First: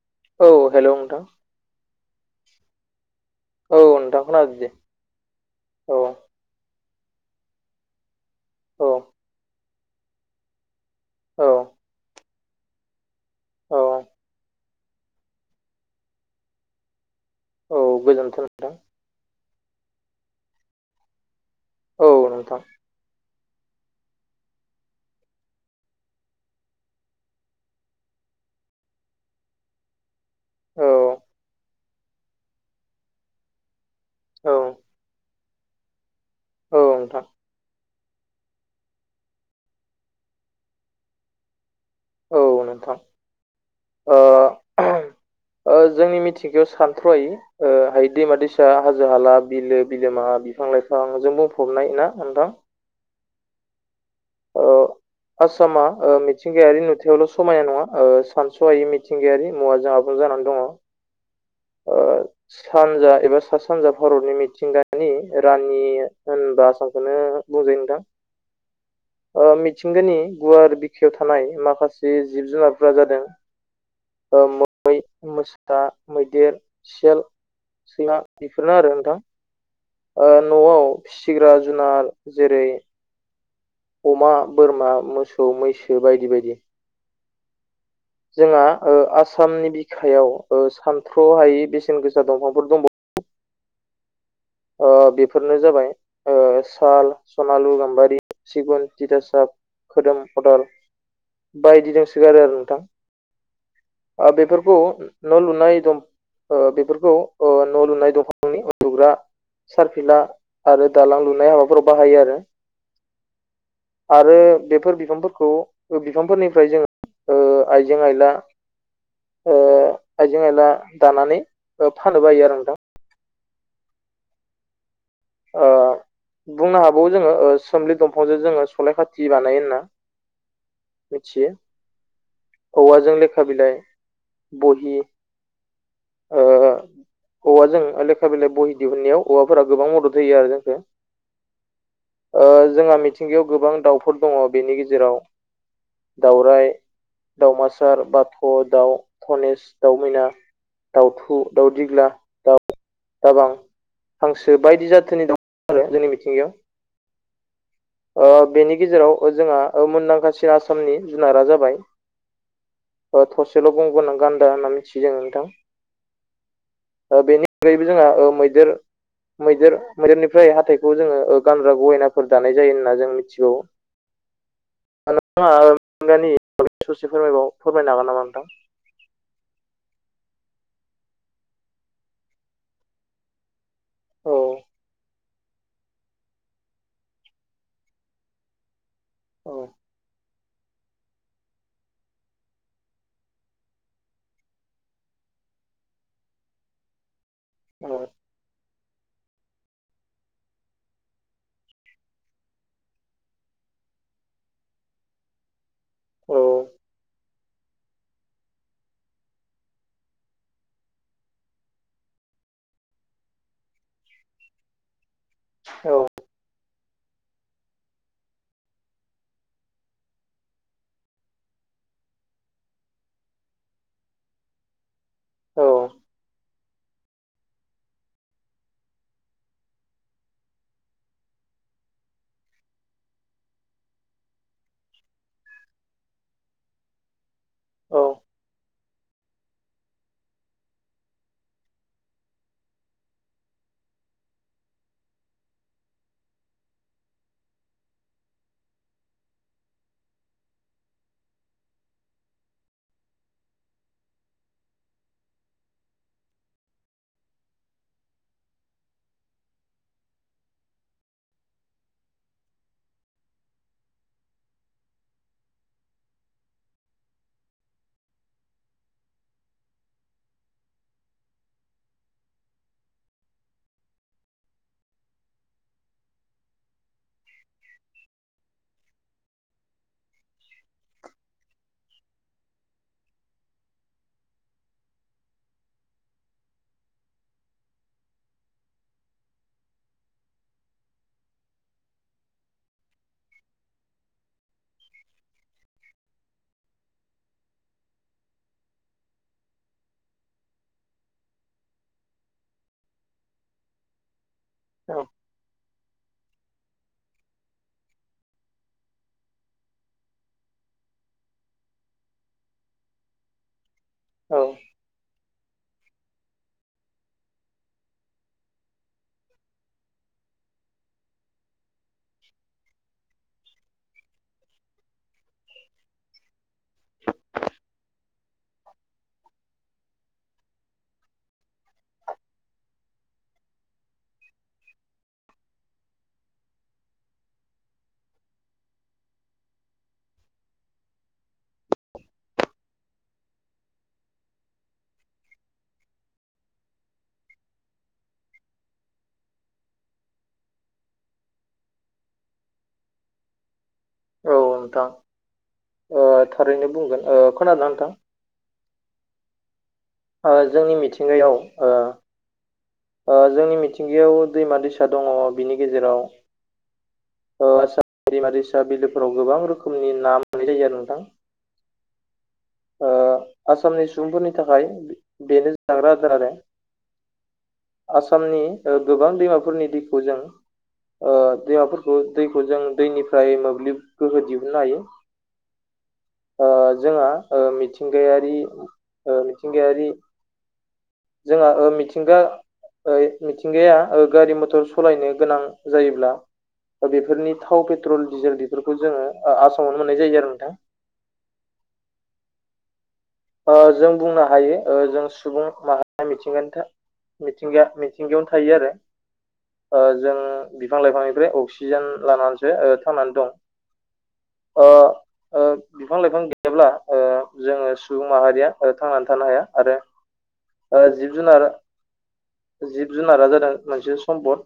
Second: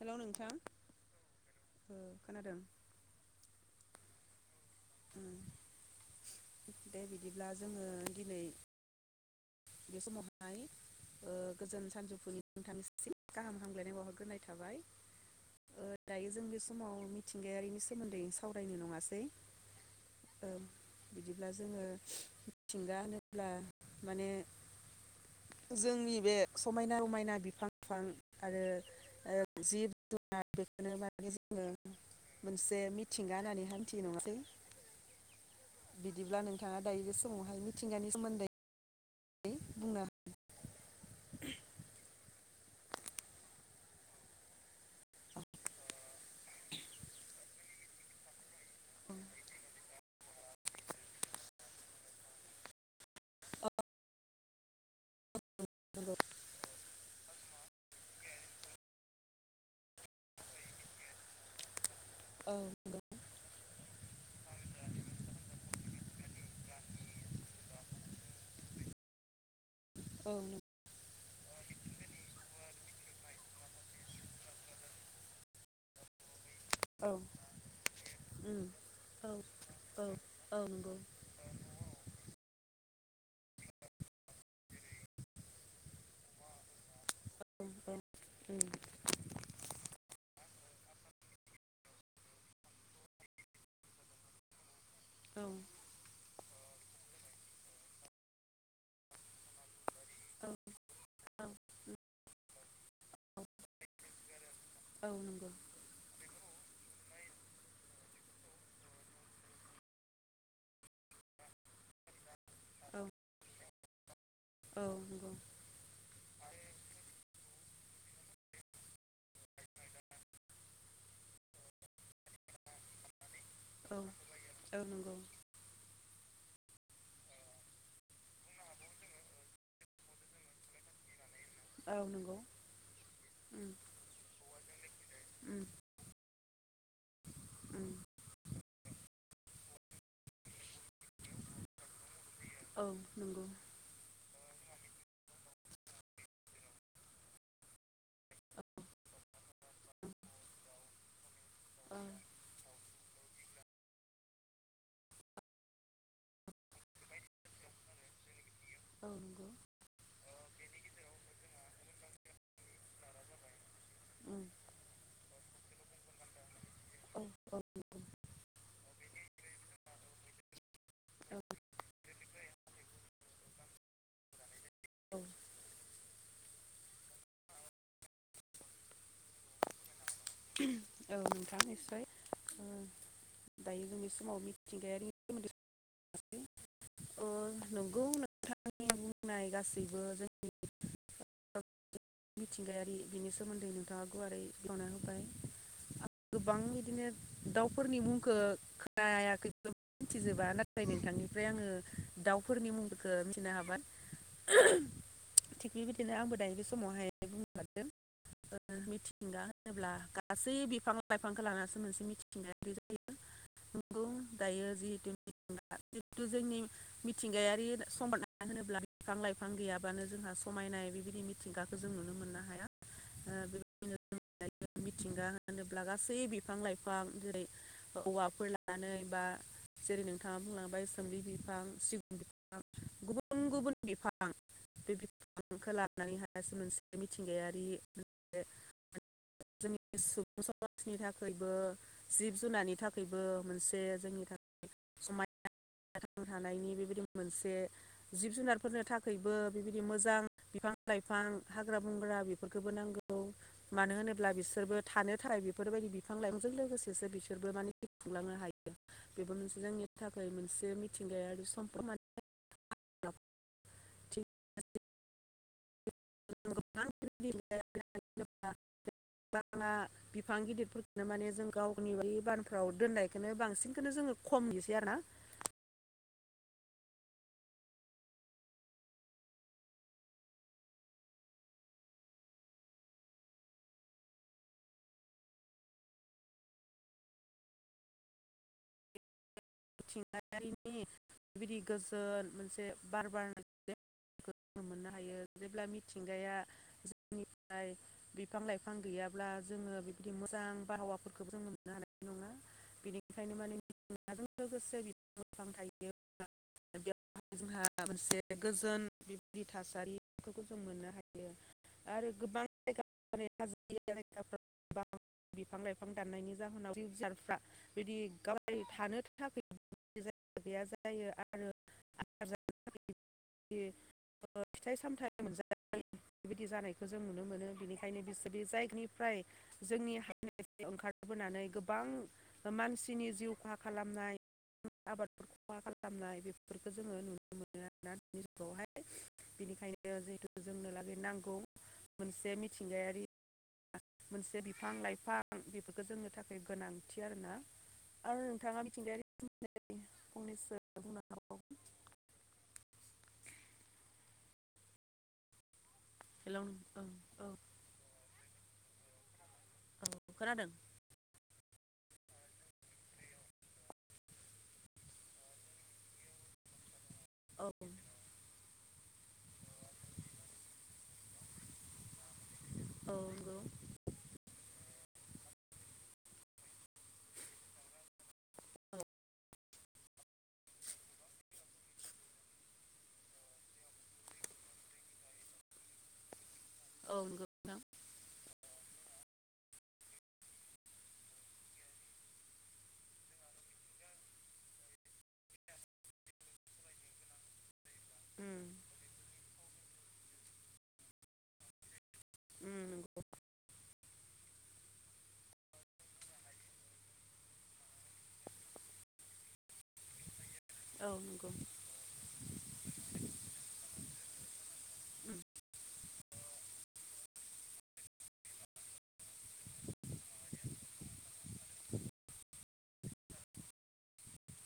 Hello नोंथां औ hello नोंथां। खोनादों? औ नोंथां खोनादो दे। उम औ दे बिदिब्ला जोङो दिनै औ बे समावहाय औ गोजोन सानजौफुनि नोंथांनिसिम गाहाम औ हामग्लायनाय बावहरग्रोनाय थाबाय। ओ दायो जों बे समाव औ मिथिंगायारिनि सोमोन्दै गोजोन्थों नोंथां सावरायनो नङासै? [unintelligible] ब्ला जोङो औ नोंथां मिथिंगा होनोब्ला माने [inaudible] जोंनि बे समायना रमायना बिफां [unintelligible] आरो जिब जुनार आरो औ बेखौनो बागै जोङो मोनसे मिथिंगा होननानै हान्थियो नङासै? औ [inaudible] बिदिब्ला नोंथाङा औ दायो बे नोंथां समावहाय मिथिंगानि सोमोन्दै बुंनो [unintelligible] औ नोंथां ओ [unintelligible] ओ जोंनि मिथिंगायाव सानथ्र'हायि ओ हाय दैमा दैसा हाजो हाला बिलो बिलोमा बिफां लाइफांजों बुंफबनाय ना नोंथां? औ आसामा हागोन ओ मिथिंगायारि नुथायावल' समायना नङा ओ सानस'हायि मिथिंगायारि मुवाजों [unintelligible] जानानै दङ। ओ औ नंगौ सानजा एबा सा सानजा भारतनि मिथिंगानि रानि होनबा आसामखौनो [unintelligible] ओ मिथिंगानि औ नंगौ गुवार बि खायाव थानाय माखासे जिब जुनारफोरा जादों मै, मोसा, मै देर, औ सेल, सैमा उम बेफोरनो आरो नोंथां। औ औ ओ औ न'आव नंगौ फिसिग्रा जुनार जेरै अमा बोरमा मोसौ मैसो बायदि बायदि। औ उम औ जोंहा ओ आसाम आसामनि बिखायाव ओ सानथ्रहायै बेसेन गोसा दंफांफोर दंबावो आ औ बेफोरनो जाबाय ओ साल सनालु गाम्बारि सिगुन दिथासाब खोदोम खदाल नंगौ बायदि दोंसोगारो आरो नोंथां आ बेफोरखौ औ नंगौ औ न नंगौ लुनाय दं ओ बेफोरखौ ओ न लुनाय दंफांनि लुग्रा सारफिला आरो दालां लुनाय हाबाफोराव बाहायो आरो [inaudible] आरो बेफोर बिफांफोरखौ बिफांफोरनिफ्राय जोङो ओ आइजें आइला ओ आइजें आयला दानानै फान्नेबो हायो आरो नोंथां औ औ नंगौ आ बुंनो हाबावो जोङो सोमलि दंफांजों जोङो सलाय खाथि बानायो होना। मिथियो औवाजों लेखा बिलाइ बहि ओ औवाजों लेखा बिलाइ बहि दिहुननायाव औवाफोरा गोबां मदद होयो आरो जोंखौ ओ औ नंगौ औ नंगौ औ जोंहा मिथिंगायाव गोबां दाउफोर दङ बेनि गेजेराव दावराय दावमासार बाथ' दाउ धनेस दाउमैना दाउथु दाउ दिग्ला दाउ दाबां हांसो बायदि जाद आरो जोंनि मिथिंगायाव [inaudible] ओ बेनि नंगौ गेजेराव जोंहा मुंदांखासिन आसामनि जुनारा जाबाय थरसेल' गं गोनां गान्दा होनना मिथियो जों नोंथां औ बेनिखैबो जोंहा ओ मैदेर मैदेर मैदेरनिफ्राय हाथाइखौ जोङो गानग्रा गयनाफोर दानाय जायो होनना जों मिथिगौ नोंथाङा [unintelligible] गानि स'से फोरमायबाव फोरमायनो हागोन नामा नोंथां औ नोंथां निस्सय दायो जोंनि औ समाव मिथिंगायारि [unintelligible] नंगौ नोंथांनि बुंनाय औ गासैबो जोंनि मिथिंगायारि बिनि सोमोन्दै नोंथाङा गुवारै बेखेवना होबाय। गोबां इदिनो दाउफोरनि मुंखो नायाखैखौ मिथिजोबा नाथाय नोंथांनिफ्राय आङो दाउफोरनि मुंफोरखौ मिथिनो हाबाय। [inaudible] थिग बेबायदिनो आंबो औ दायो बे समावहाय बुंनो लादों ओ मिथिंगा होनोब्ला गासै बिफां लाइफांखौ लानासो मोनसे मिथिंगायारि जायो। नंगौ दायो जिहेतुथि औ जिथु जोंनि मिथिंगायारि समबना होनोब्ला बिफां लाइफां गैयाबानो जोंहा समायनाय बिबायदि मिथिंगाखो [inaudible] बेबायदिनो मिथिंगा होनोब्ला गासै बिफां लाइफां [unintelligible] जेरै औवाफोर लानानै बा जेरै नोंथाङा बुंलांबाय सोमलि बिफां सिगुन बिफां गुबुन गुबुन गुबुन बिफां बे बिफांखौ लानानै हायास मोनसे मिथिंगायारि औ। मोनसे जोंनि सुबुं समाजनि थाखायबो जिब जुनारनि थाखायबो मोनसे जोंनि थाखाय समाय थांना थानायनि बेबायदि मोनसे जिब जुनारफोरनो थाखायबो बेबायदि मोजां बिफां बिफां लाइफां हाग्रा बंग्रा बेफोरखौबो नांगौ मानो होनोब्ला अब्ला बिसोरबो थानो थाखाय बेफोरबायदि बिफां लाइफांजों लोगोसेसो बिसोरबो माने खुंलांनो हायो। बेबो मोनसे जोंनि थाखाय मोनसे मिथिंगायारि सम्पद [unintelligible] [unintelligible] [inaudible] [unintelligible] बिफां गिदिरफोरखौनो माने जों गावनि बानफ्राव दोननायखौनो बांसिनखौनो जोङो। खम नुयोसै आरो ना। [inaudible] मिथिंगायारिनि बे बिदि गोजोन मोनसे बार बारनाय [unintelligible] मोननो हायो जेब्ला मिथिंगाया जोंनिफ्राय बिफां लाइफां गैयाब्ला जोङो बिबदि मोजां बाहावाफोरखौबो जों मोननो हाया [unintelligible] [unintelligible] जोंहा मोनसे गोजोन बेबायदि थासारिफोरखौ जों मोननो हायो। आरो गोबां औ [unintelligible] बिफां लाइफां दाननायनि जाहोनाव जिब जुनारफ्रा बिदि गावाय थानो थाख [unintelligible] [unintelligible] बेबायदि जानायखौ जों नुनो मोनो बेनिखायनो बिसोरनि जायगनिफ्राय जोंनि [unintelligible] बोनानै गोबां मानसिनि जिउ खहा खालामनाय आबादफोरखौ मा खालामनाय बेफोरखौ जोङो नुनो मोनो आरोना दानि जुगावहाय। बिनिखायनो जिहेतु जोंनोलागै नांगौ मोनसे मिथिंगायारि मोनसे बिफां लाइफां बेफोरखौ जोंनि थाखाय गोनांथि आरोना। आरो नोंथाङा मिथिंगायारि फंनैसो बुंनो [unintelligible] [unintelligible] औ नोंथां ओ हेलौ थारैनो नों बुंगोन ओं औ खोनादों नोंथां? औ ओ खोनादों जोंनि मिथिंगायाव ओ ओ जोंनि मिथिंगायाव दैमा दैसा दङ बिनि गेजेराव औ ओ आदसा दैमा दैसा बिलोफोराव गोबां रोखोमनि ना मोननाय जायो आरो नोंथां। ओ औ नंगौ आसामनि सुबुंफोरनि थाखाय बेनो जाग्रा आदार आरो। आसामनि गोबां ओ दैमाफोरनि दैखौ जों। ओ दैमाफोरखौ दैखौ जों दैनिफ्राय मोब्लिब गोहो दिहुननो हायो। ओ औ जोंहा नंगौ ओ नोंथां मिथिंगायारि ओ मिथिंगायारि जोंहा ओ मिथिंगा ओइ मिथिंगाया गारि मथर सालायनो गोनां जायोब्ला बेफोरनि थाव पेट्रल डिजेल उम बेफोरखौ जोङो आसामावनो मोननाय जायो आरो नोंथां। [inaudible] उम नंगौ ओ जों बुंनो हायो जों सुबुं माहारिया मिथिंगानि था मिथिंगाया मिथिंगायावनो थायो आरो ओ जों औ बिफां-लाइफांनिफ्राय नंगौ अक्सिजेन लानानैसो थांनानै ओ दं। ओ उम ओ बिफां-लाइफां गैयाब्ला ओ जोङो सुबुं ओ माहारिया थांनानै थानो हाया आरो ओ जिब-जुनार जिब-जुनारा जादों मोनसे सम्पद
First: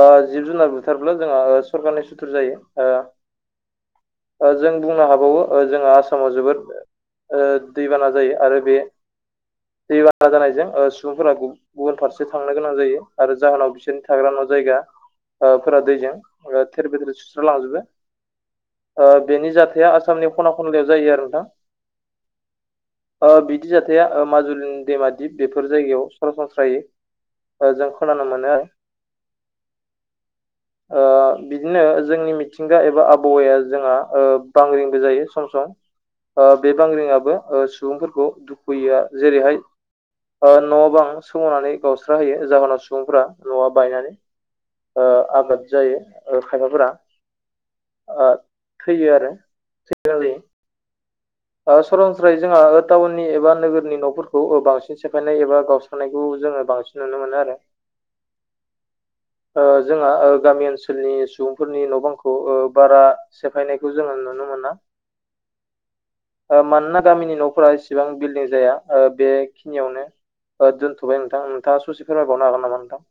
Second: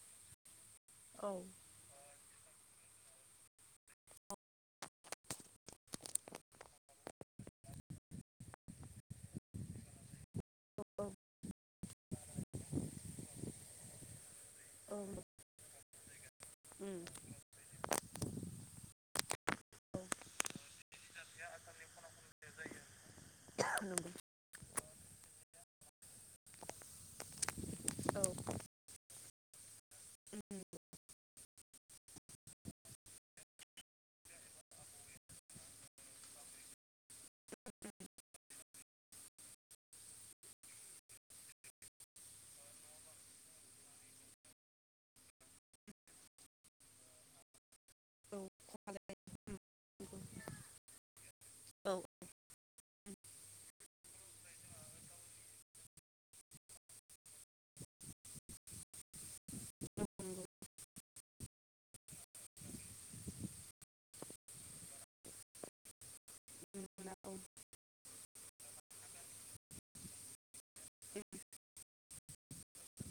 ओ जिब-जुनार [unintelligible] औ जोङो ओ सरखारनिसिम सु थुर जायो ओ जों बुंनो हाबावो ओ जोंहा आसामाव जोबोद ओ दैबाना जायो आरो बे दै बारा जानायजों ओ औ सुबुंफोरा गुबुन फारसे थांनो गोनां जायो। आरो जाहोनाव बिसोरनि थाग्रा न' जायगा उम औ ओ फोरा दैजों थेर बेथेर सुस्र लांजोबो। ओ बेनि जाथाया आसामनि खना खनलायाव जायो आरो नोंथां। ओ बिदि नंगौ जाथाया माजुलि दैमा दिब बेफोर जायगायाव सरासनस्रायै जों औ औ खहा जानायखौ खोनानो औ मोनो। [inaudible] ओ बिदिनो जोंनि मिथिंगा एबा आबहावाया जोंहा ओ बांग्रिंबो जायो सम सम ओ बे बांग्रिङाबो ओ सुबुंफोरखौ दुखु होयो जेरैहाय ओ न' बां सोमावनानै गावस्रा होयो जाहोनाव सुबुंफोरा न'आ बायनानै ओ आबाद जायो ओ खायफाफोरा ओ थैयो आरो [unintelligible] ओ सरनस्रायै जोंहा आरो टाउन एबा नोगोरनि न'फोरखौ बांसिन सेफायनाय एबा गावस्रनायखौ जोङो बांसिन नुनो मोनो आरो [inaudible] ओ जोंहा ओ गामि ओनसोलनि सुबुंफोरनि न' बांखौ ओ बारा सेफायनायखौ जोङो नुनो मोना। ओ नुनो मानोना मोना औ गामिनि न'फोरा एसिबां बिल्डिं जाया ओ बेखिनियावनो ओ दोन्थ'बाय नोंथां नोंथाङा ससे फोरमाय बावनो हागोन नामा नोंथां?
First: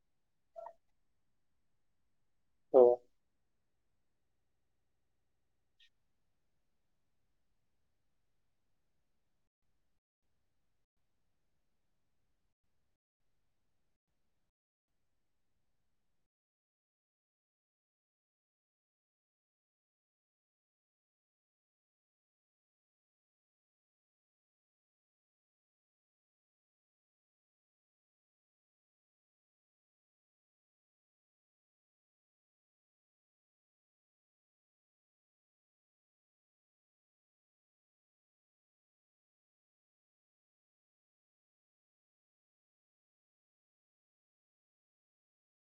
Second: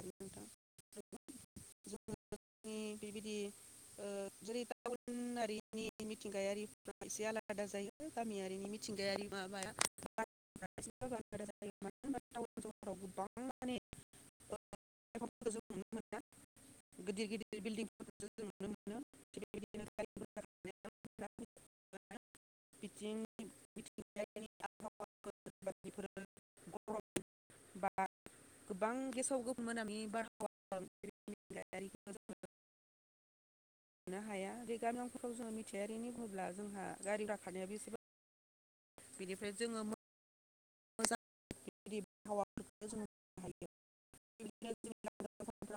आरो नोंथां ए औ बेबायदि ओ जेरै टाउन गुबुनारिनि मिथिंगायारिफ्रा एसे आलादा जायो गामियारिनि मिथिंगायारि माबाया [unintelligible] एफोरखौ जों नुनो मोनदों [unintelligible] गिदिर गिदिर बिल्डिंफोरखौ जों नुनो मोनो थिग बेबायदिनो [unintelligible] बिथिं [unintelligible] बायदिफोर [unintelligible] बा गोबां गेसाव गोफोना बि बारहावाजों [unintelligible] [inaudible] मोननो हाया रेगाबोनांफोरखौ जोङो मिथिथायारिनि बुंब्ला जोंहा गारि गाखानाया बेसेबा बेनिफ्राय जोङो [unintelligible] नुयो। [inaudible]